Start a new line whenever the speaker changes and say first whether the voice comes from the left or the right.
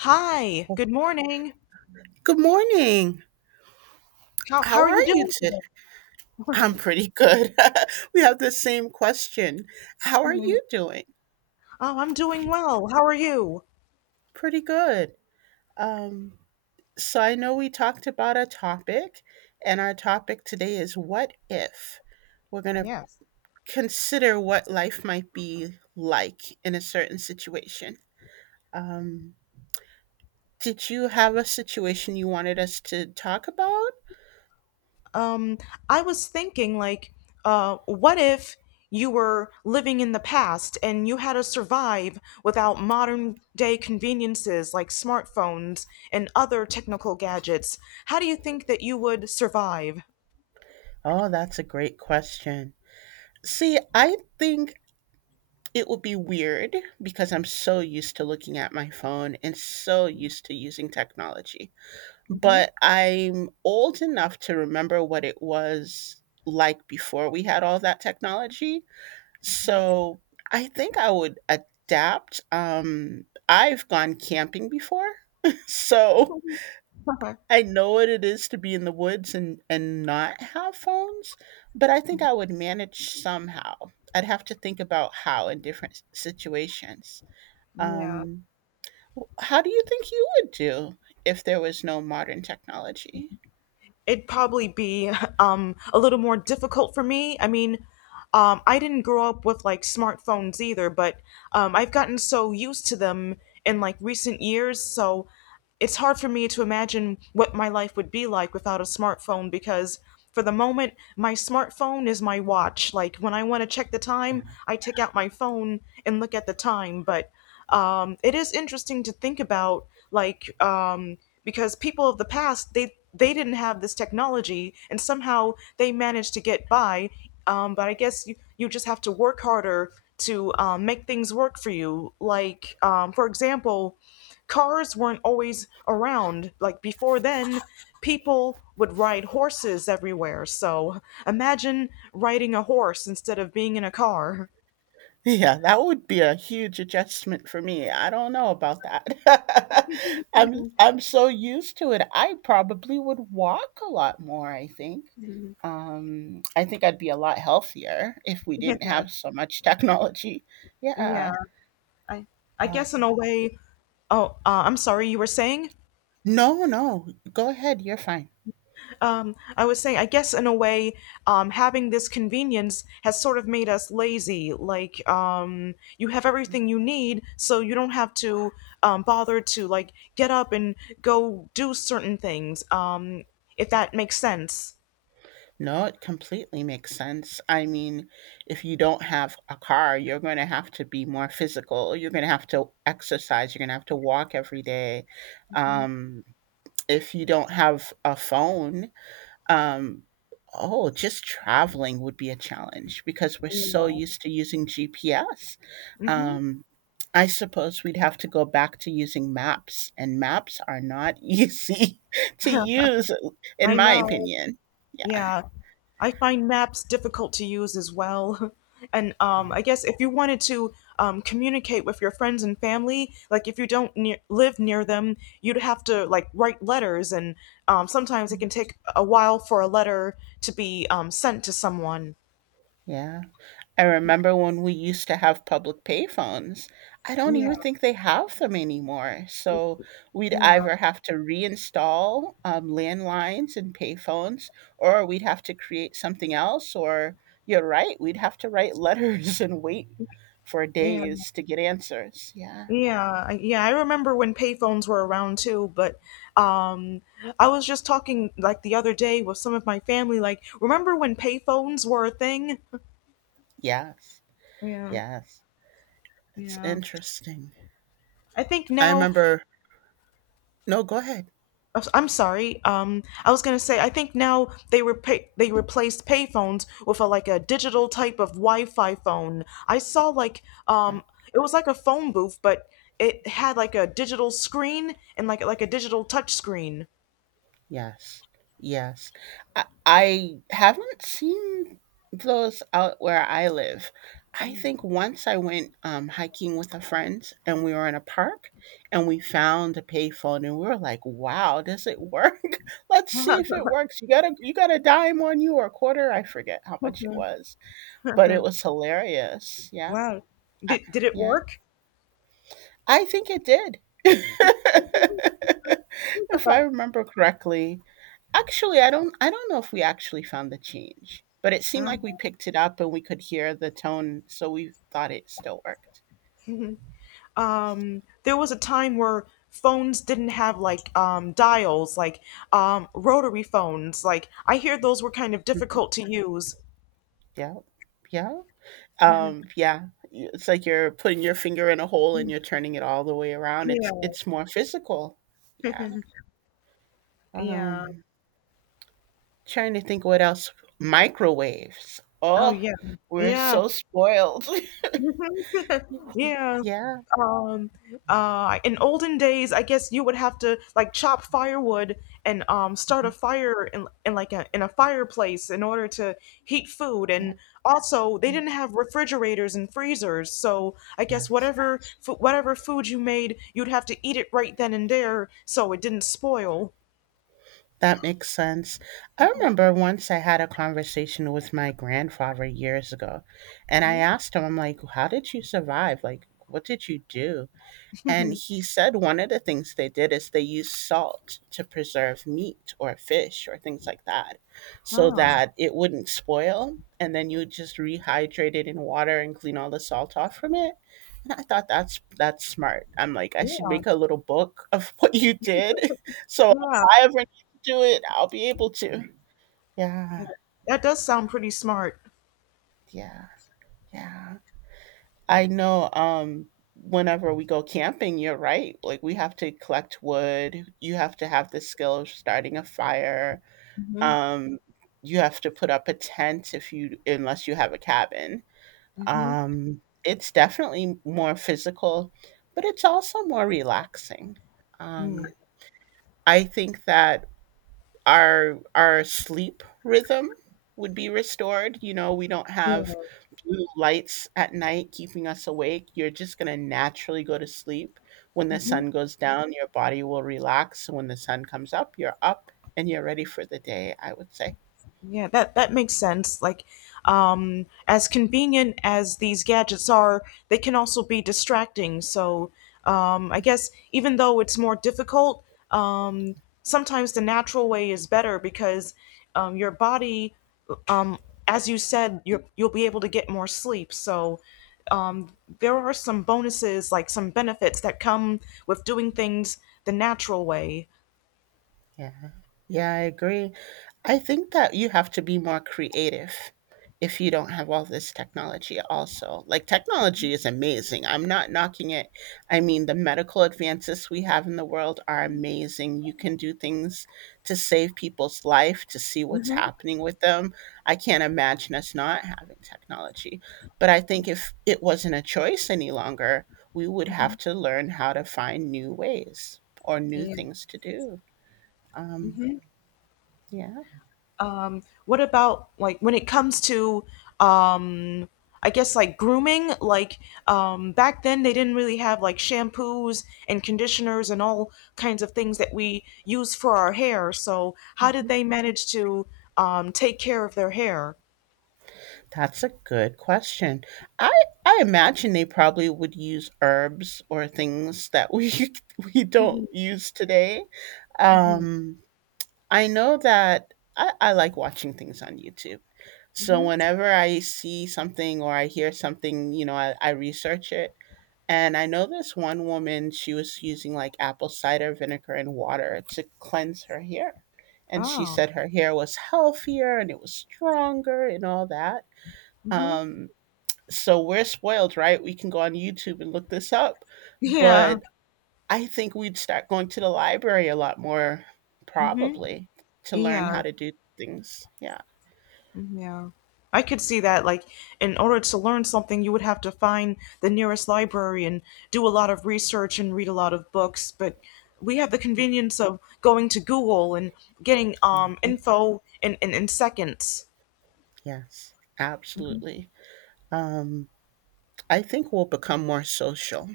left: Hi, good morning.
right: Good morning.
left: How
right: How
left: are
right: are
left: you
right: you
left: doing
right: today?
left: today?
right: I'm pretty good. We have the same question. How are you doing?
left: Oh, I'm doing well. How are you?
right: Pretty good. Um, so I know we talked about a topic, and our topic today is what if? We're going to
left: Yes.
right: consider what life might be like in a certain situation. Um, did you have a situation you wanted us to talk about?
left: Um, I was thinking, like, what if you were living in the past and you had to survive without modern day conveniences like smartphones and other technical gadgets? How do you think that you would survive?
right: Oh, that's a great question. See, I think it would be weird because I'm so used to looking at my phone and so used to using technology.
left: Hmm.
right: But I'm old enough to remember what it was like before we had all that technology. So I think I would adapt. I've gone camping before. So I know what it is to be in the woods and not have phones, but I think I would manage somehow. I'd have to think about how in different situations.
left: Yeah.
right: Um, how do you think you would do if there was no modern technology?
left: It'd probably be a little more difficult for me. I mean, I didn't grow up with like smartphones either, but I've gotten so used to them in, like, recent years. So it's hard for me to imagine what my life would be like without a smartphone, because for the moment my smartphone is my watch. Like, when I want to check the time, I take out my phone and look at the time. But it is interesting to think about, like, because people of the past, they didn't have this technology and somehow they managed to get by. But I guess you just have to work harder to make things work for you, like, for example, cars weren't always around. Like, before then, people would ride horses everywhere. So imagine riding a horse instead of being in a car.
right: Yeah, that would be a huge adjustment for me. I don't know about that. I'm so used to it. I probably would walk a lot more, I think. I think I'd be a lot healthier if we didn't
left: Yeah,
right: have so much technology.
left: yeah.
right: Yeah.
left: I I
right: Uh,
left: guess in a way. Oh, I'm sorry. You were saying?
right: no, no. Go ahead. You're fine.
left: I was saying, I guess in a way, having this convenience has sort of made us lazy. Like, you have everything you need, so you don't have to bother to, like, get up and go do certain things. If that makes sense.
right: No, it completely makes sense. I mean, if you don't have a car, you're going to have to be more physical. You're going to have to exercise. You're going to have to walk every day.
left: Mhm.
right: Um, if you don't have a phone, um, oh, just traveling would be a challenge because we're so
left: Yeah.
right: used to using GPS.
left: Hmm.
right: Um, I suppose we'd have to go back to using maps, and maps are not easy to use, in
left: I
right: my
left: know.
right: opinion. Yeah.
left: Yeah. I find maps difficult to use as well. And
right: Yeah.
left: I guess if you wanted to communicate with your friends and family, like if you don't live near them, you'd have to, like, write letters, and sometimes it can take a while for a letter to be sent to someone.
right: Yeah. I remember when we used to have public payphones. I don't
left: Yeah,
right: even think they have them anymore. So we'd
left: yeah,
right: either have to reinstall landlines and payphones, or we'd have to create something else, or you're right, we'd have to write letters and wait for
left: yeah,
right: days to get answers. Yeah.
left: yeah, yeah. I remember when payphones were around too, but um, I was just talking, like, the other day with some of my family. Like, remember when payphones were a thing?
right: Yes.
left: Yeah,
right: Yes. It's
left: yeah.
right: interesting.
left: I think
right: I
left: now,
right: remember. No, go ahead.
left: I'm sorry. I was gonna say, I think now they replaced payphones with a like a digital type of Wi-Fi phone. I saw, like, um, it was like a phone booth, but it had like a digital screen and like a digital touch screen.
right: Yes. Yes. I haven't seen those out where I live. I think once I went hiking with a friend and we were in a park and we found a payphone and we were like, wow, does it work? Let's see if it works. You got a dime on you or a quarter. I forget how much it was, but it was hilarious. Yeah.
left: wow,
right: I,
left: did it
right: yeah.
left: work?
right: I think it did. If I remember correctly, actually, I don't know if we actually found the change, but it seemed like we picked it up and we could hear the tone, so we thought it still worked.
left: Yeah. There was a time where phones didn't have, like, dials, like rotary phones. Like, I hear those were kind of
right: Mhm.
left: difficult to use.
right: Yeah. Yeah. Yeah. It's like you're putting your finger in a hole and you're turning it all the way around. It's
left: Yeah.
right: it's more physical. Yeah.
left: yeah.
right: Um, Trying to think what else. Microwaves.
left: Oh,
right: Oh,
left: yeah.
right: we're
left: Yeah.
right: so spoiled.
left: Yeah.
right: Yeah.
left: Um, in olden days, I guess you would have to, like, chop firewood and start a fire in like a in a fireplace in order to heat food.
right: Yeah.
left: And also, they
right: Yeah.
left: didn't have refrigerators and freezers, so I
right: Yeah.
left: guess whatever food you made, you'd have to eat it right then and there, so it didn't spoil.
right: That makes sense. I remember once I had a conversation with my grandfather years ago, and I
left: Mhm.
right: asked him, I'm like, how did you survive? Like, what did you do? And he said one of the things they did is they used salt to preserve meat or fish or things like that so
left: Ah,
right: that it wouldn't spoil. And then you would just rehydrate it in water and clean all the salt off from it. And I thought that's smart. I'm like, I should
left: yeah,
right: make a little book of what you did. So if
left: yeah.
right: I ever need to do it, I'll be able to. Yeah.
left: That does sound pretty smart.
right: Yeah. Yeah. I know whenever we go camping, you're right. Like we have to collect wood, you have to have the skill of starting a fire.
left: Hmm.
right: Um you have to put up a tent if you unless you have a cabin.
left: Hmm.
right: It's definitely more physical, but it's also more relaxing. Um I think that our sleep rhythm would be restored. You know, we don't have
left: Yeah.
right: blue lights at night keeping us awake. You're just going to naturally go to sleep. When the
left: Mhm.
right: sun goes down, your body will relax. So when the sun comes up, you're up and you're ready for the day, I would say.
left: Yeah, that makes sense. Like, as convenient as these gadgets are, they can also be distracting. So, I guess even though it's more difficult, um, sometimes the natural way is better because, your body, um, as you said, you'll be able to get more sleep. So, um, there are some bonuses, like some benefits that come with doing things the natural way.
right: Yeah. Yeah, I agree. I think that you have to be more creative if you don't have all this technology also. Like technology is amazing. I'm not knocking it. I mean, the medical advances we have in the world are amazing. You can do things to save people's life, to see what's
left: Hmm.
right: happening with them. I can't imagine us not having technology. But I think if it wasn't a choice any longer, we would
left: Hmm.
right: have to learn how to find new ways or new
left: Yeah.
right: things to do. Um, yeah,
left: What about, like, when it comes to, um, I guess, like, grooming? Like, back then, they didn't really have like shampoos and conditioners and all kinds of things that we use for our hair. So how did
right: mhm.
left: they manage to take care of their hair?
right: That's a good question. I I imagine they probably would use herbs or things that we we don't
left: Mm-hmm,
right: use today.
left: mm-hmm,
right: Um, I know that I like watching things on YouTube. So
left: mm-hmm.
right: whenever I see something or I hear something, I research it. And I know this one woman, she was using like apple cider vinegar and water to cleanse her hair. And she
left: Oh,
right: said her hair was healthier and it was stronger and all that.
left: mm-hmm.
right: Um, so we're spoiled, right? We can go on YouTube and look this up.
left: yeah,
right: But I think we'd start going to the library a lot more,
left: mm-hmm,
right: probably, to learn
left: yeah.
right: how to do things. Yeah.
left: Yeah. I could see that, like, in order to learn something, you would have to find the nearest library and do a lot of research and read a lot of books. But we have the convenience of going to Google and getting
right: Mhm.
left: info in seconds.
right: Yes,
left: Mhm.
right: absolutely. Um, I think we'll become more social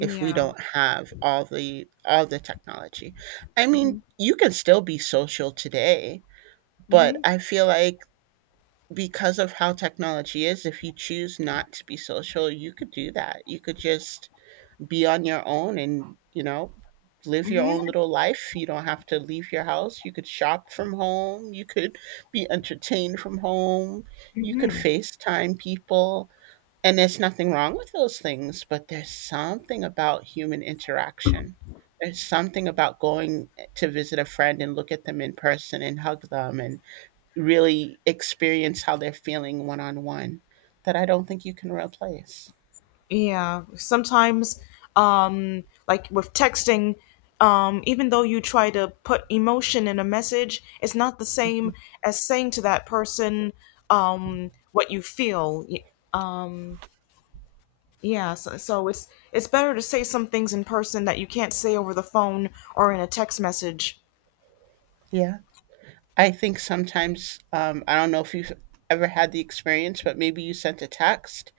right: if we don't have all the technology. I mean, you can still be social today, but
left: Mm-hmm.
right: I feel like because of how technology is, if you choose not to be social, you could do that. You could just be on your own, and live your
left: Hmm.
right: own little life. You don't have to leave your house. You could shop from home. You could be entertained from home. You could
left: Hmm.
right: FaceTime people, and there's nothing wrong with those things, but there's something about human interaction. There's something about going to visit a friend and look at them in person and hug them and really experience how they're feeling one on one that I don't think you can replace.
left: Yeah, sometimes, like with texting, even though you try to put emotion in a message, it's not the same as saying to that person, what you feel. Um, yeah, so it's better to say some things in person that you can't say over the phone or in a text message.
right: Yeah, I think sometimes, I don't know if you've ever had the experience, but maybe you sent a text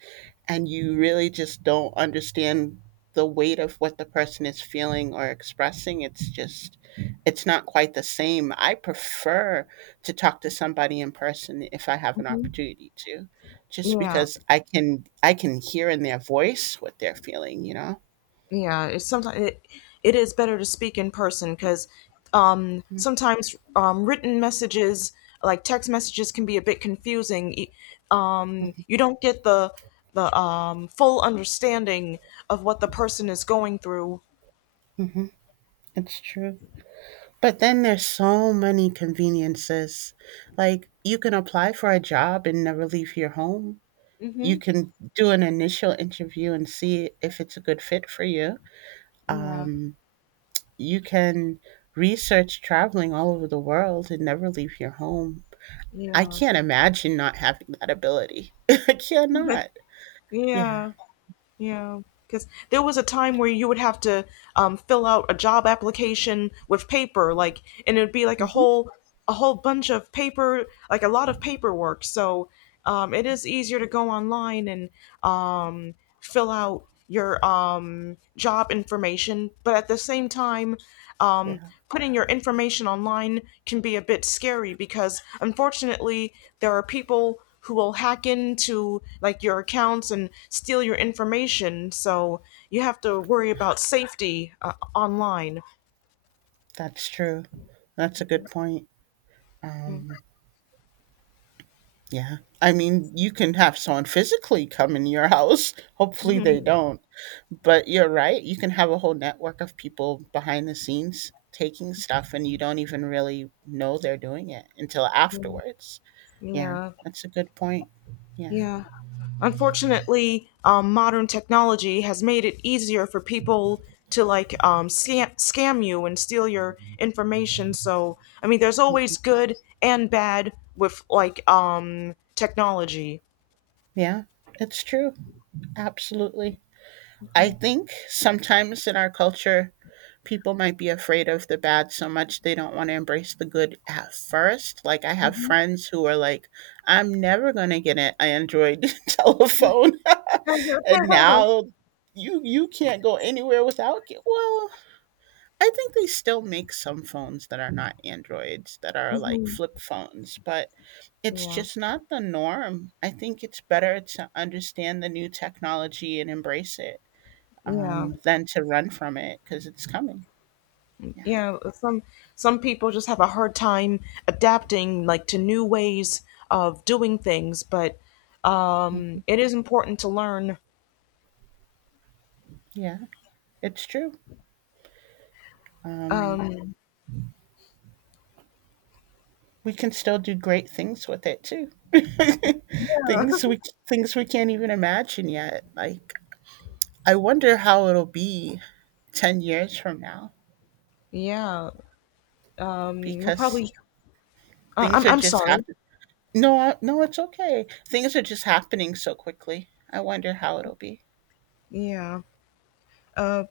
right: and you really just don't understand the weight of what the person is feeling or expressing. It's not quite the same. I prefer to talk to somebody in person if I have an
left: Hmm.
right: opportunity to, just
left: Yeah.
right: because I can hear in their voice what they're feeling. You know,
left: Yeah, it is better to speak in person because, sometimes, written messages, like text messages, can be a bit confusing. You don't get the full understanding of what the person is going through.
right: mm-hmm. It's true. But then there's so many conveniences. Like, you can apply for a job and never leave your home. You
left: Mm-hmm.
right: can do an initial interview and see if it's a good fit for you.
left: Yeah,
right: Um, you can research traveling all over the world and never leave your home. I
left: yeah,
right: can't imagine not having that ability. I cannot. Yeah.
left: yeah. Yeah, because there was a time where you would have to fill out a job application with paper, like, and it'd be like
right: Hmm.
left: a whole bunch of paper, like a lot of paperwork. So it is easier to go online and um, fill out your job information, but at the same time, um,
right: Yeah,
left: putting your information online can be a bit scary because, unfortunately, there are people who will hack into, like, your accounts and steal your information. So you have to worry about safety online.
right: that's true. That's a good point. Um, Yeah. I mean, you can have someone physically come in your house. Hopefully they don't. But you're right. You can have a whole network of people behind the scenes taking stuff and you don't even really know they're doing it until afterwards. Yeah.
left: Yeah.
right: That's a good point. Yeah.
left: Yeah. Unfortunately, modern technology has made it easier for people to, like, scam you and steal your information. So, I mean, there's
right: Mm-hmm.
left: always good and bad with, like, technology.
right: Yeah. It's true. Absolutely. I think sometimes in our culture, people might be afraid of the bad so much they don't want to embrace the good at first. Like, I have
left: Mhm.
right: friends who are like, I'm never going to get an Android telephone. And now you can't go anywhere without it. Well, I think they still make some phones that are not Androids, that are like
left: Mhm.
right: flip phones, but it's
left: Yeah.
right: just not the norm. I think it's better to understand the new technology and embrace it
left: Yeah.
right: than to run from it because it's coming. Yeah.
left: Yeah. Some people just have a hard time adapting, like, to new ways of doing things, but
right: Mm,
left: it is important to learn.
right: yeah, it's true. Um,
left: Um,
right: we can still do great things with it too. things we things we can't even imagine yet. Like I wonder how it'll be 10 years from now
left: Yeah. We'll
right: because
left: probably.
right: things
left: I'm.
right: are
left: I'm
right: just
left: sorry.
right: happening. No, no, it's okay. Things are just happening so quickly. I wonder how it'll be.
left: Yeah. Uh,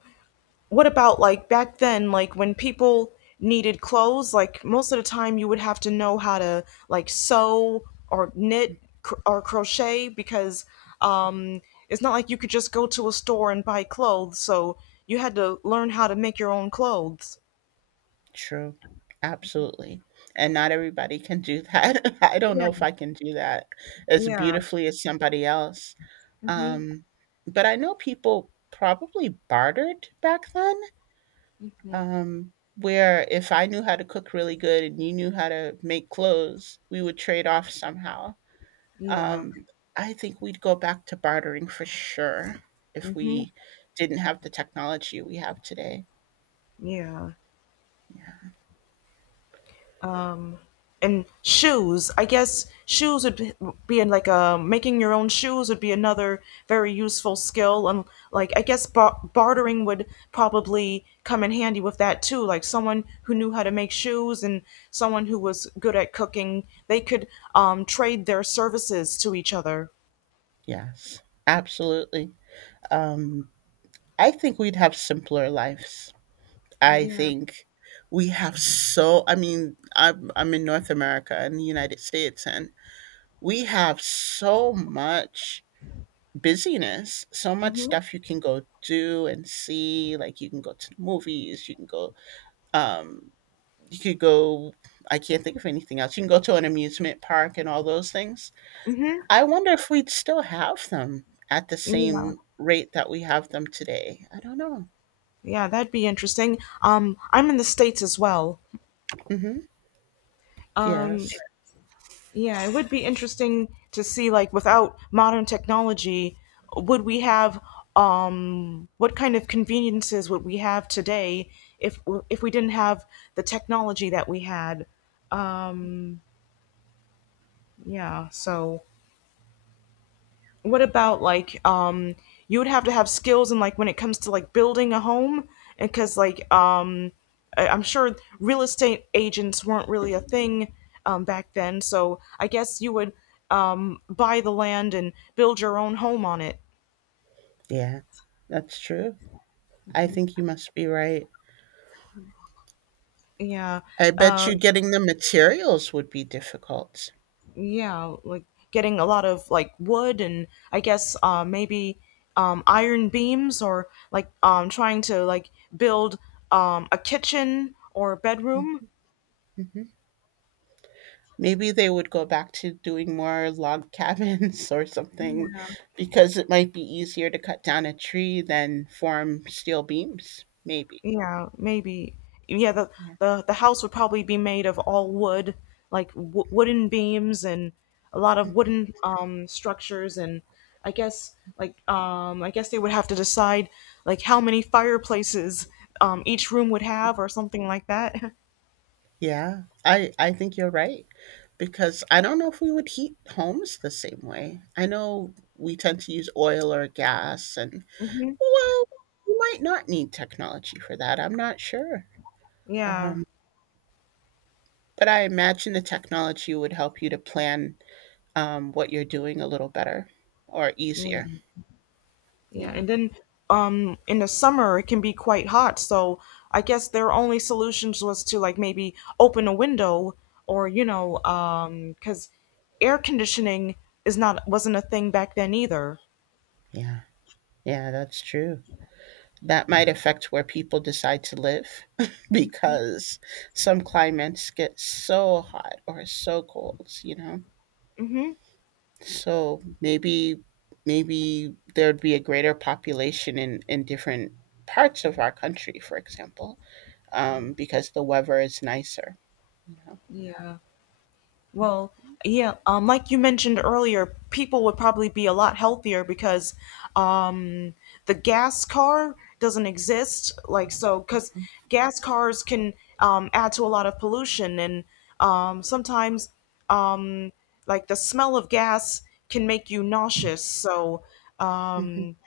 left: what about, like, back then? Like, when people needed clothes, like most of the time you would have to know how to, like, sew or knit or crochet because, um, it's not like you could just go to a store and buy clothes. So you had to learn how to make your own clothes.
right: True. Absolutely. And not everybody can do that. I don't know if
left: Yeah.
right: I can do that as
left: Yeah.
right: beautifully as somebody else.
left: Mhm.
right: Um, but I know people probably bartered back then,
left: Mhm.
right: where if I knew how to cook really good and you knew how to make clothes, we would trade off somehow.
left: Yeah.
right: Um, I think we'd go back to bartering for sure if
left: Mhm.
right: we didn't have the technology we have today.
left: Yeah. um and shoes. I guess shoes would be in like a making your own shoes would be another very useful skill. And, like, I guess bartering would probably come in handy with that too, like someone who knew how to make shoes and someone who was good at cooking, they could trade their services to each other.
right: Yes, absolutely. Um, I think we'd have simpler lives. I
left: Yeah.
right: think we have so, I mean, I'm in North America and the United States, and we have so much busyness, so much
left: Hmm.
right: stuff you can go do and see. Like, you can go to the movies, you can go, um, you could go, I can't think of anything else. You can go to an amusement park and all those things. I wonder if we'd still have them at the
left: Yeah.
right: same rate that we have them today. I don't know.
left: Yeah, that'd be interesting. I'm in the States as well.
right: Hmm.
left: um
right: Yes.
left: Yeah, it would be interesting to see, like, without modern technology, would we have what kind of conveniences would we have today if if we didn't have the technology that we had? Yeah, so what about, like, you would have to have skills in, like, when it comes to, like, building a home because, like, I'm sure real estate agents weren't really a thing, back then, so I guess you would buy the land and build your own home on it.
right: Yeah, that's true. I think you must be right.
left: Yeah.
right: I bet
left: uh,
right: you getting the materials would be difficult.
left: yeah, like, getting a lot of, like, wood, and I guess, maybe, iron beams, or, like, trying to, like, build a kitchen or a bedroom.
right: Mhm. Maybe they would go back to doing more log cabins or something because it might be easier to cut down a tree than form steel beams, maybe.
left: Yeah, maybe. Yeah, the
right: Yeah.
left: the the house would probably be made of all wood, like wooden beams and a lot of wooden structures. And I guess, like, I guess they would have to decide, like, how many fireplaces each room would have, or something like that.
right: Yeah. I think you're right because I don't know if we would heat homes the same way. I know we tend to use oil or gas. And
left: hmm.
right: well, you might not need technology for that, I'm not sure,
left: Yeah.
right: um, but I imagine the technology would help you to plan, what you're doing a little better or
left: Yeah.
right: easier.
left: Yeah,
right: Yeah,
left: and then, in the summer it can be quite hot, so I guess their only solutions was to, like, maybe open a window. Or cuz air conditioning is not wasn't a thing back then either.
right: yeah, yeah, that's true. That might affect where people decide to live because some climates get so hot or so cold, you know?
left: Mhm.
right: So maybe there'd be a greater population in different parts of our country, for example. Because the weather is nicer. You know.
left: Yeah. Well, yeah, like you mentioned earlier, people would probably be a lot healthier because um, the gas car doesn't exist. Like, so, because gas cars can add to a lot of pollution, and, sometimes, um, like, the smell of gas can make you nauseous. So,
right: Hmm.
left: um,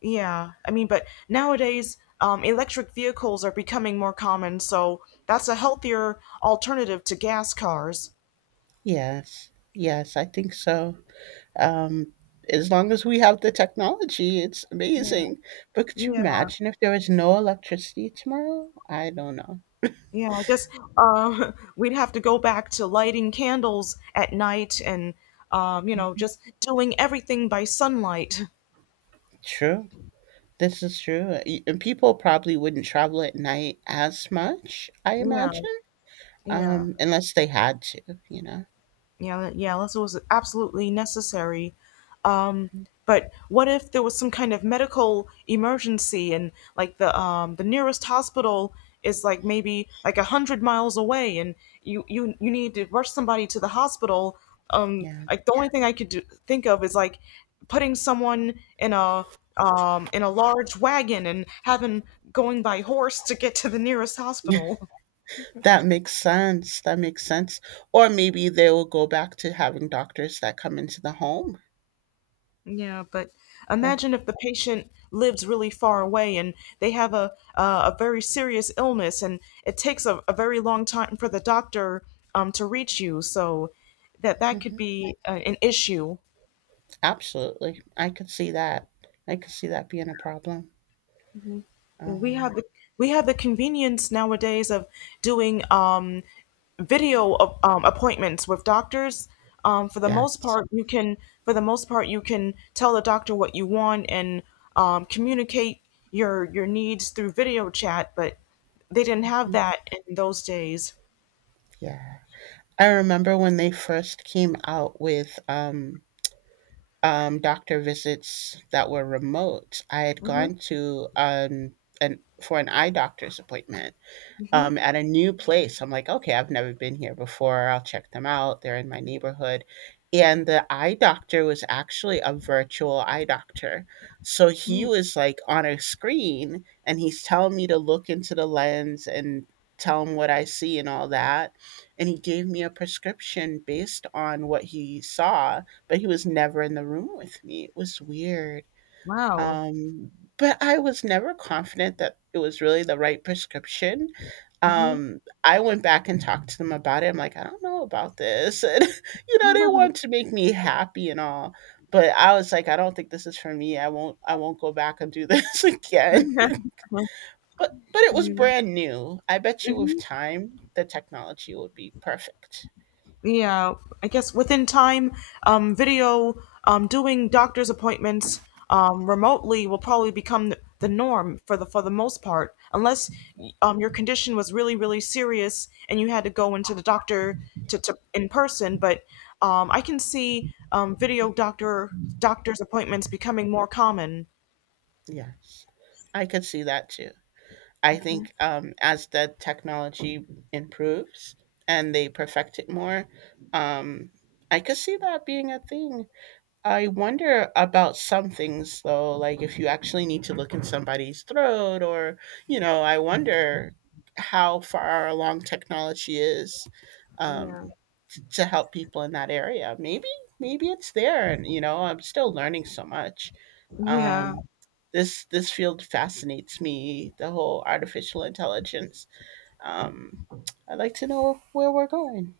left: yeah, I mean, but nowadays, electric vehicles are becoming more common, so that's a healthier alternative to gas cars.
right: Yes. Yes, I think so. Um, as long as we have the technology, it's amazing. But could you
left: Yeah,
right: imagine if there was no electricity tomorrow? I don't know.
left: yeah. I guess, we'd have to go back to lighting candles at night and,
right: Mhm.
left: just doing everything by sunlight.
right: True. This is true. And people probably wouldn't travel at night as much, I
left: Yeah,
right: imagine,
left: yeah.
right: unless they had to, you know?
left: Yeah, yeah, unless it was absolutely necessary. Um, but what if there was some kind of medical emergency and, like, the nearest hospital is, like, maybe, like, 100 miles away, and you need to rush somebody to the hospital. Um,
right: Yeah.
left: like the only thing I could think of is like putting someone in a large wagon and having going by horse to get to the nearest hospital.
right: That makes sense. That makes sense. Or maybe they will go back to having doctors that come into the home.
left: Yeah, but
right: Yeah,
left: imagine if the patient lives really far away and they have a very serious illness, and it takes a very long time for the doctor to reach you. So that could
right: mhm.
left: be an issue.
right: Absolutely. I could see that. I could see that being a problem.
left: we
right: Um,
left: have the we have the convenience nowadays of doing video of, appointments with doctors. For the most
right: yes.
left: part, you can tell the doctor what you want and communicate your needs through video chat. But they didn't have
right: Mhm.
left: that in those days.
right: Yeah. I remember when they first came out with doctor visits that were remote. I had gone to an for an eye doctor's appointment at a new place. I'm like, okay, I've never been here before. I'll check them out. They're in my neighborhood. And the eye doctor was actually a virtual eye doctor. So he was like on a screen and he's telling me to look into the lens and tell him what I see and all that. And he gave me a prescription based on what he saw, but he was never in the room with me. It was weird.
left: Wow.
right: Um, but I was never confident that it was really the right prescription. I went back and talked to them about it. I'm like, I don't know about this. And they want to make me happy and all. But I was like, I don't think this is for me. I won't go back and do this again. But it
left: Thank
right: was
left: you.
right: brand new. I bet you with time the technology would be perfect.
left: Yeah, I guess within time, doing doctor's appointments, remotely will probably become the norm for the most part, unless your condition was really really serious and you had to go into the doctor to in person. But I can see
right: Mm,
left: video doctor's appointments becoming more common.
right: yes. I could see that too. I think as the technology improves and they perfect it more, um, I could see that being a thing. I wonder about some things though, like if you actually need to look in somebody's throat, or I wonder how far along technology is
left: Yeah.
right: um, to help people in that area. Maybe it's there, and I'm still learning so much.
left: Yeah.
right: Um, this field fascinates me, the whole artificial intelligence. Um, I'd like to know where we're going.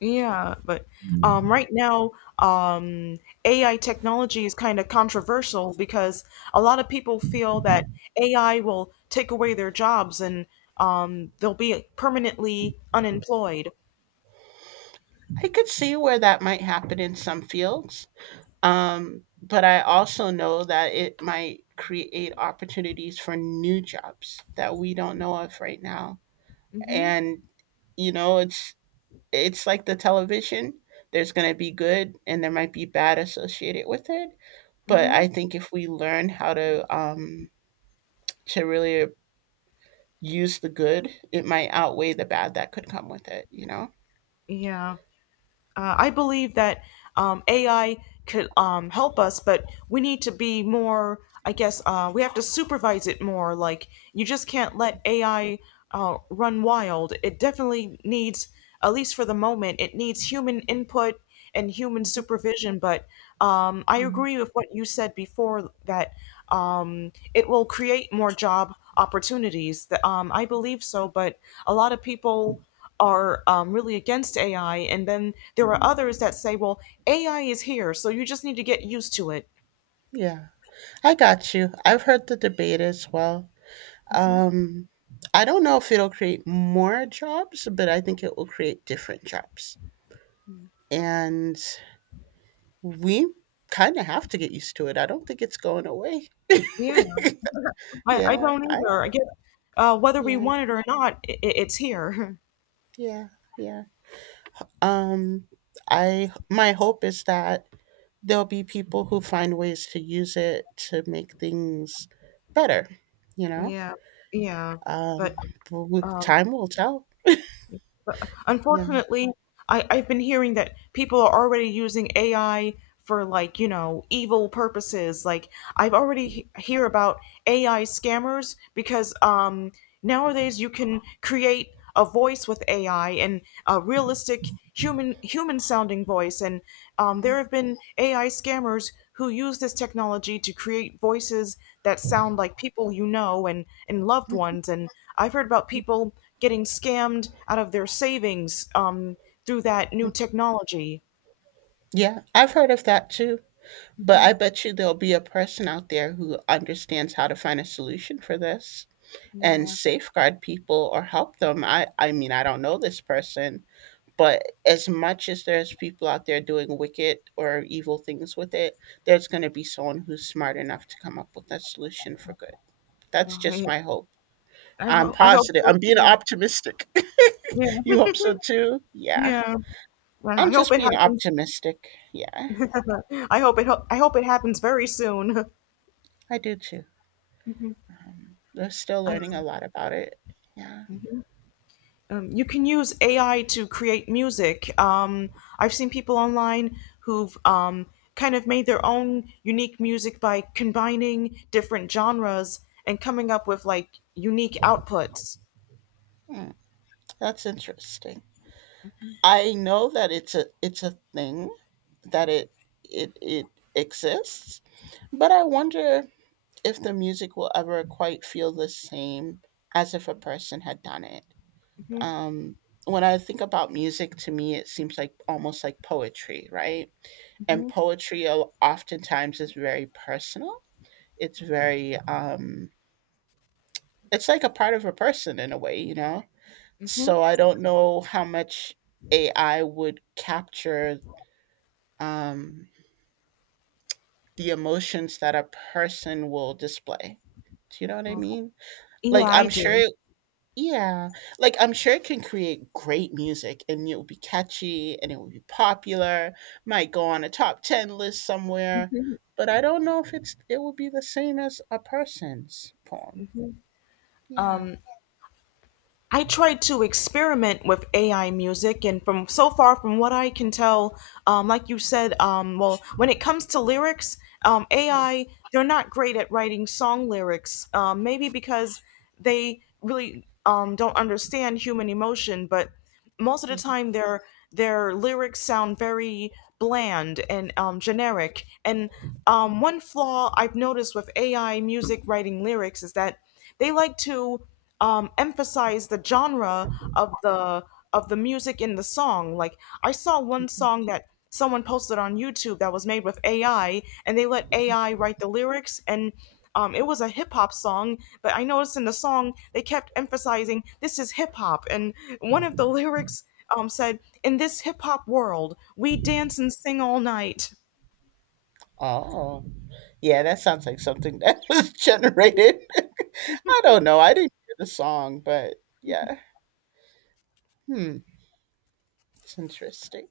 left: Yeah, but right now, um, AI technology is kind of controversial because a lot of people feel that AI will take away their jobs and they'll be permanently unemployed.
right: I could see where that might happen in some fields. But I also know that it might create opportunities for new jobs that we don't know of right now.
left: Mm-hmm.
right: And it's like the television. There's going to be good and there might be bad associated with it, but I
left: Mm-hmm.
right: think if we learn how to really use the good, it might outweigh the bad that could come with it, you know?
left: Yeah. I believe that AI could help us, but we need to be more. I guess we have to supervise it more. Like you just can't let AI run wild. It definitely needs, at least for the moment, it needs human input and human supervision. But I
right: Mm.
left: agree with what you said before that it will create more job opportunities. That I believe so, but a lot of people are really against AI, and then there are others that say, well, AI is here, so you just need to get used to it.
right: Yeah. I got you. I've heard the debate as well. Um, I don't know if it'll create more jobs, but I think it will create different jobs. And we kind of have to get used to it. I don't think it's going away.
left: Yeah, I
right: Yeah.
left: don't
right: I,
left: either. I guess whether we
right: yeah.
left: want it or not, it's here.
right: Yeah. Yeah. Um, I my hope is that there'll be people who find ways to use it to make things better, you know?
left: Yeah, yeah.
right: Um,
left: But,
right: but
left: um,
right: time will tell.
left: but
right: Yeah.
left: unfortunately, I've been hearing that people are already using AI for like, evil purposes. Like I've already hear about AI scammers because nowadays you can create a voice with AI and a realistic human sounding voice and there have been AI scammers who use this technology to create voices that sound like people you know and loved ones, and I've heard about people getting scammed out of their savings through that new technology.
right: Yeah, I've heard of that too. But I bet you there'll be a person out there who understands how to find a solution for this and
left: Yeah,
right: safeguard people or help them. I mean, I don't know this person, but as much as there's people out there doing wicked or evil things with it, there's going to be someone who's smart enough to come up with that solution for good. That's just
left: well,
right: my hope.
left: I
right: I'm
left: hope. I hope
right: positive.
left: so
right: I'm being
left: too.
right: optimistic.
left: Yeah,
right: You hope so too? Yeah.
left: yeah. Well,
right: I'm
left: I hope
right: just
left: it
right: being
left: happens.
right: optimistic. Yeah,
left: I hope it happens very soon.
right: I do too. They're still
left: I-
right: learning a lot about it. Yeah.
left: You can use AI to create music. I've seen people online who've kind of made their own unique music by combining different genres and coming up with like unique outputs.
right: Hmm, that's interesting. I know that it's a thing that it exists, but I wonder if the music will ever quite feel the same as if a person had done it.
left: Hmm.
right: Um, when I think about music, to me, it seems like almost like poetry, right? And
left: Hmm.
right: poetry oftentimes is very personal. It's very um, it's like a part of a person in a way. So
left: Hmm.
right: I don't know how much AI would capture um, the emotions that a person will display. Do you know what I
left: Well,
right: mean?
left: yeah,
right: Like
left: I
right: I'm
left: do.
right: sure, yeah. Like I'm sure it can create great music, and it will be catchy, and it will be popular. Might go on a top ten list somewhere, but I don't know if it will be the same as a person's poem. Yeah.
left: I tried to experiment with AI music, and from so far, from what I can tell, like you said, well, when it comes to lyrics, AI they're not great at writing song lyrics. Maybe because they really don't understand human emotion, but most of the
right: Mhm.
left: time their lyrics sound very bland and generic. And one flaw I've noticed with AI music writing lyrics is that they like to emphasize the genre of the music in the song. Like I saw one song that someone posted on YouTube that was made with AI, and they let AI write the lyrics, and it was a hip hop song, but I noticed in the song they kept emphasizing this is hip hop, and one of the lyrics said, "In this hip hop world, we dance and sing all night."
right: Oh. Yeah, that sounds like something that was generated. I don't know. I didn't hear the song, but yeah. Hmm. It's interesting.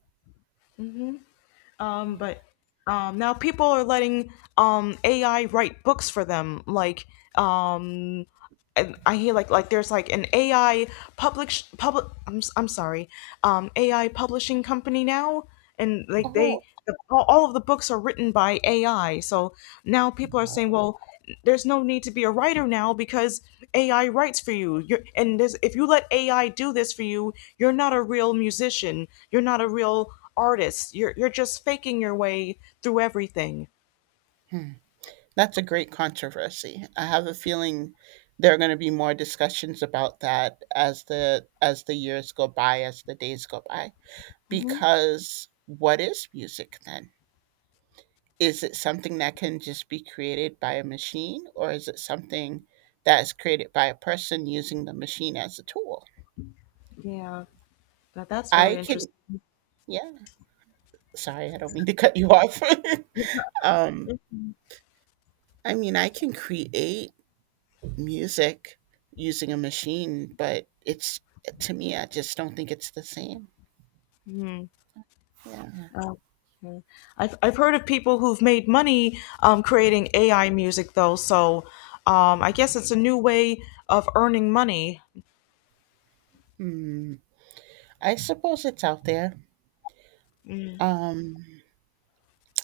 left: Um,
right: Yeah.
left: but um, now people are letting AI write books for them, um and I hear like there's like an AI public public, I'm sorry, AI publishing company now, and
right: Oh.
left: all of the books are written by AI. So now people are saying, well, there's no need to be a writer now because AI writes for you. If you let AI do this for you, you're not a real musician. You're not a real artist. You're just faking your way through everything.
right: Hmm. That's a great controversy. I have a feeling there are going to be more discussions about that as the years go by, as the days go by.
left: Hmm.
right: Because what is music then? Is it something that can just be created by a machine, or is it something that is created by a person using the machine as a tool?
left: Yeah, that's
right: I
left: very
right: can,
left: interesting.
right: yeah. Sorry, I don't mean to cut you off. um, I mean, I can create music using a machine, but it's to me, I just don't think it's the same. Yeah.
left: Oh, okay. I've heard of people who've made money creating AI music though, so I guess it's a new way of earning money.
right: Hmm. I suppose it's out there. Um,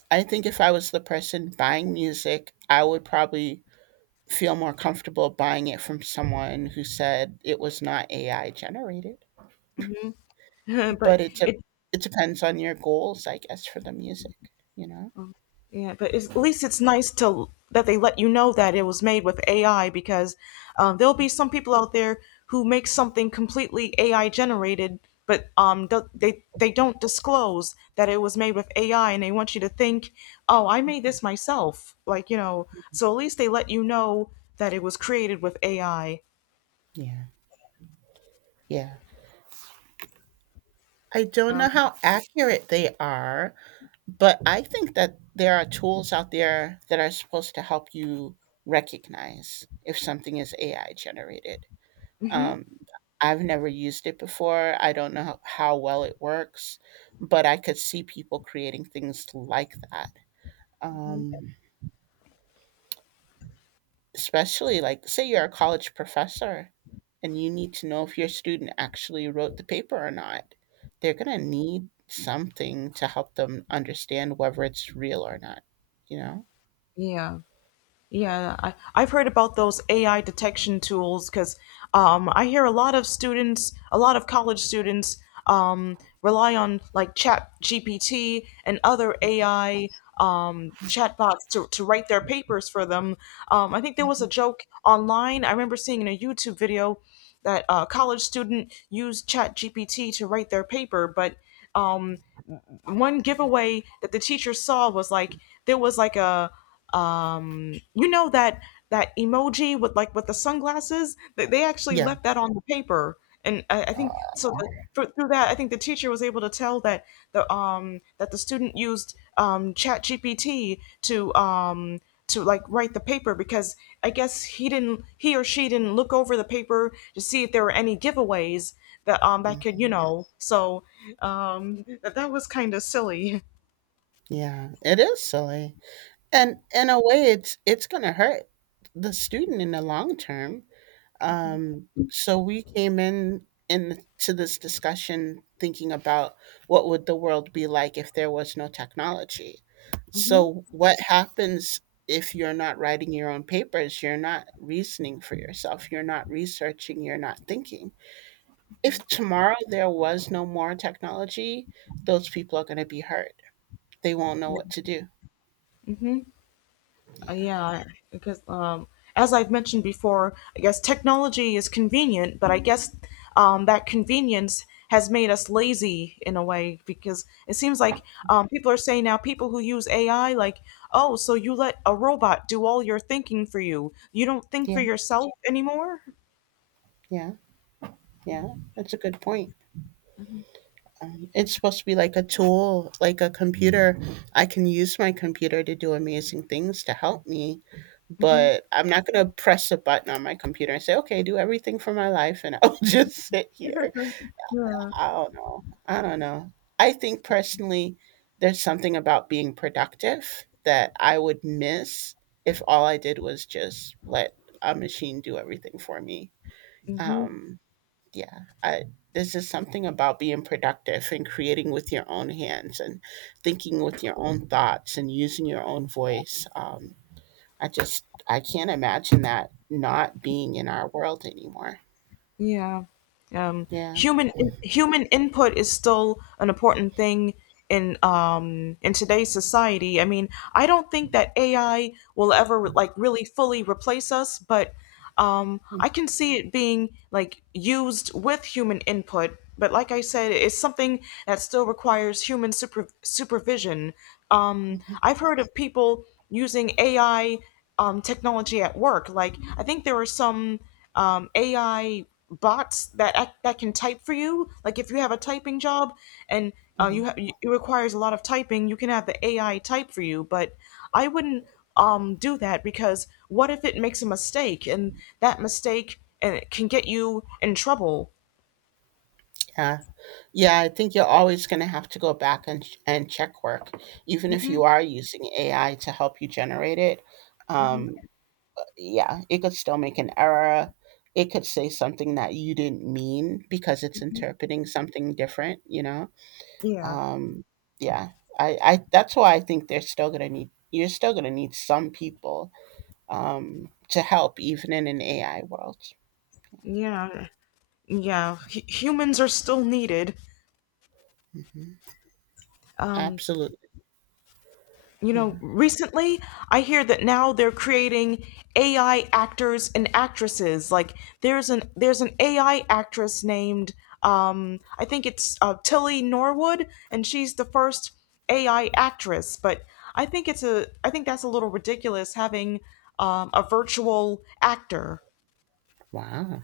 right: I think if I was the person buying music, I would probably feel more comfortable buying it from someone who said it was not AI generated.
left: But
right: But
left: it
right: it depends on your goals, I guess, for the music. You know.
left: Yeah, but it's, at least it's nice to that they let you know that it was made with AI because there'll be some people out there who make something completely AI generated, but they don't disclose that it was made with AI, and they want you to think, oh, I made this myself. So at least they let you know that it was created with AI.
right: Yeah, yeah. I don't
left: Um,
right: know how accurate they are, but I think that there are tools out there that are supposed to help you recognize if something is AI generated.
left: mhm.
right: Um, I've never used it before. I don't know how well it works, but I could see people creating things like that. Um, Especially like say you're a college professor and you need to know if your student actually wrote the paper or not. They're going to need something to help them understand whether it's real or not you know
left: Yeah. Yeah, I've heard about those AI detection tools because I hear a lot of students, a lot of college students rely on like Chat GPT and other AI chatbots to write their papers for them. I think there was
right: Mhm.
left: a joke online. I remember seeing in a YouTube video that a college student used Chat GPT to write their paper, but um, one giveaway that the teacher saw was like there was like a you know that that emoji with the sunglasses. They actually
right: Yeah.
left: left that on the paper, and I
right: Uh,
left: think so, through that I think the teacher was able to tell that the student used ChatGPT to um to like write the paper, because I guess he didn't, he or she didn't look over the paper to see if there were any giveaways that could,
right: mhm.
left: so that was kind of silly.
right: Yeah, it is silly and in a way it's going to hurt the student in the long term. So we came in into this discussion thinking about what would the world be like if there was no technology.
left: Hmm.
right: So what happens if you're not writing your own papers, you're not reasoning for yourself, you're not researching, you're not thinking. If tomorrow there was no more technology, those people are going to be hurt. They won't know what to do.
left: Hmm.
right: Yeah.
left: Yeah, because as I've mentioned before, I guess technology is convenient, but I guess that convenience has made us lazy in a way because it seems like people are saying now people who use AI like, oh, so you let a robot do all your thinking for you. You don't think for
right: Yeah.
left: yourself anymore.
right: Yeah. Yeah. That's a good point. It's supposed to be like a tool, like a computer. I can use my computer to do amazing things to help me,
left: Hmm.
right: but I'm not going to press a button on my computer and say, okay, do everything for my life and I'll just sit here. I don't know. I don't know. I think personally, there's something about being productive that I would miss if all I did was just let a machine do everything for me.
left: Hmm.
right: Um, yeah I this is something about being productive and creating with your own hands and thinking with your own thoughts and using your own voice. I can't imagine that not being in our world anymore.
left: Yeah. Um,
right: Yeah.
left: human input is still an important thing in in today's society. I mean, I don't think that AI will ever like really fully replace us, but I can see it being like used with human input. But like I said, it's something that still requires human supervision.
right: Mhm.
left: I've heard of people using AI technology at work. Like I think there are some AI bots that can type for you. Like if you have a typing job and
right: Mhm.
left: it requires a lot of typing, you can have the AI type for you. But I wouldn't do that, because what if it makes a mistake, and that mistake, and it can get you in trouble?
right: Yeah, yeah, I think you're always going to have to go back and check work even if
left: Hmm.
right: you are using AI to help you generate it.
left: Hmm.
right: um, yeah, it could still make an error. It could say something that you didn't mean because it's interpreting something different, you know?
left: Yeah,
right: Um, yeah. I that's why I think they're still gonna need you're still gonna need some people to help even in an AI world.
left: yeah, yeah. Humans are still needed.
right: Hmm.
left: Um,
right: Absolutely. Yeah.
left: Recently I hear that now they're creating AI actors and actresses. Like there's an AI actress named, I think it's, Tilly Norwood, and she's the first AI actress. But I think that's a little ridiculous having a virtual actor.
right: Wow.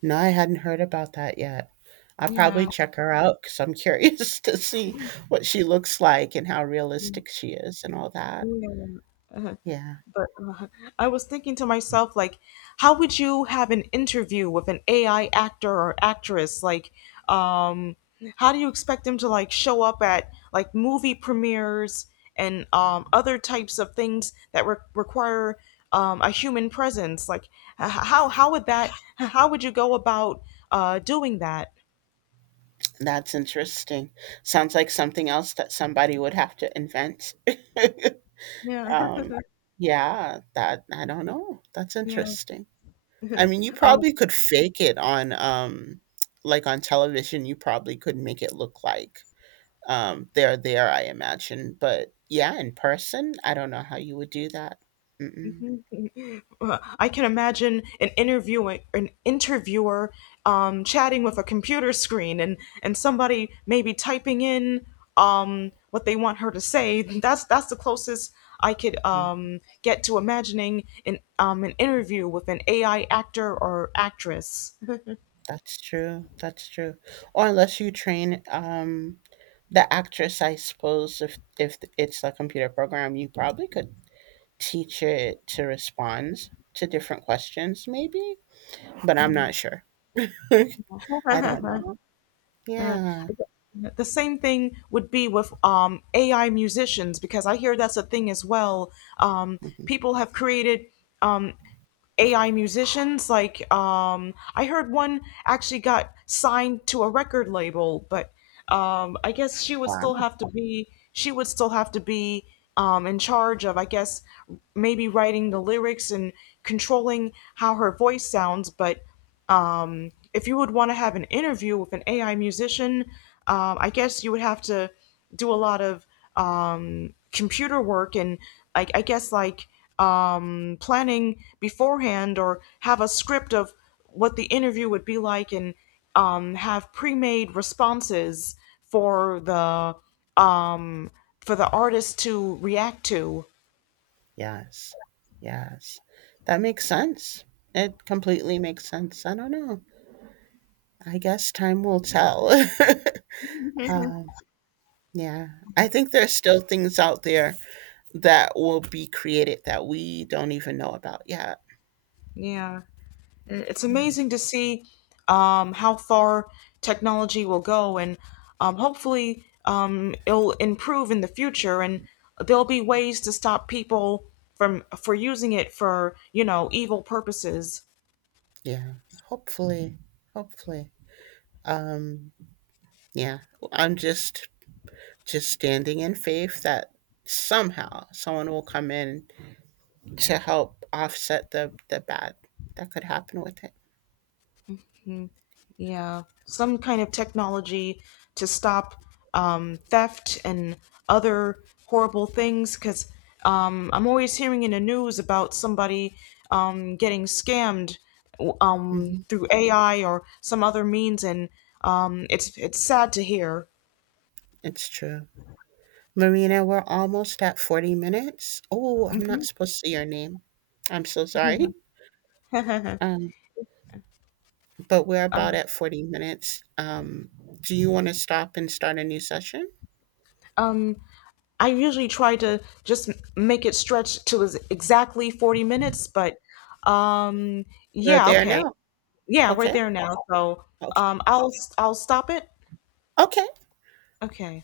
right: No, I hadn't heard about that yet. I'll probably
left: Yeah.
right: check her out because I'm curious to see what she looks like and how realistic she is and all that.
left: Yeah.
right: Yeah.
left: But uh, I was thinking to myself, like, how would you have an interview with an AI actor or actress? Like, um, how do you expect them to like show up at like movie premieres and other types of things that require a human presence? Like, how would that? How would you go about doing that?
right: That's interesting. Sounds like something else that somebody would have to invent.
left: Yeah,
right: Um, yeah, that I don't know. That's
left: yeah.
right: interesting. I mean, you
left: Um,
right: probably could fake it on, like on television. You probably could make it look like they're there. I imagine, but yeah, in person, I don't know how you would do that. Mm-mm.
left: I can imagine an interviewing an interviewer chatting with a computer screen, and somebody maybe typing in what they want her to say. That's the closest I could
right: Mm,
left: get to imagining an interview with an AI actor or actress.
right: That's true. That's true. Or unless you train the actress, I suppose, if it's a computer program, you probably could teacher to respond to different questions, maybe, but I'm not sure. I don't know.
left: Uh,
right: Yeah.
left: the same thing would be with AI musicians, because I hear that's a thing as well. Um,
right: Mhm.
left: People have created. Um, AI musicians. Like, I heard one actually got signed to a record label, but I guess
right: Wow.
left: she would still have to be in charge of, I guess, maybe writing the lyrics and controlling how her voice sounds. But if you would want to have an interview with an AI musician, I guess you would have to do a lot of computer work, and I guess like planning beforehand, or have a script of what the interview would be like, and have pre-made responses for um, the artist to react to.
right: Yes. Yes. That makes sense. It completely makes sense. I don't know. I guess time will tell. um, yeah. I think there's still things out there that will be created that we don't even know about yet.
left: Yeah. It's
right: Yeah.
left: amazing to see how far technology will go, and hopefully it'll improve in the future. And there'll be ways to stop people from for using it for evil purposes.
right: Yeah. Hopefully. Hopefully. Um, yeah. I'm just standing in faith that somehow someone will come in to help offset the bad that could happen with it.
left: Yeah, some kind of technology to stop theft and other horrible things. Because I'm always hearing in the news about somebody getting scammed
right: Hmm.
left: through AI or some other means, and it's sad to hear.
right: It's true. Marina, we're almost at 40 minutes. Oh, I'm not supposed to say your name. I'm so sorry.
left: Mhm.
right: Um, but we're about at 40 minutes. Do you want to stop and start a new session?
left: um, I usually try to just make it stretch to exactly 40 minutes, but um,
right: We're
left: yeah,
right: there
left: okay.
right: now.
left: Yeah, we're
right: Okay.
left: there now. So
right: Okay.
left: um, I'll I'll stop it.
right: Okay.
left: Okay.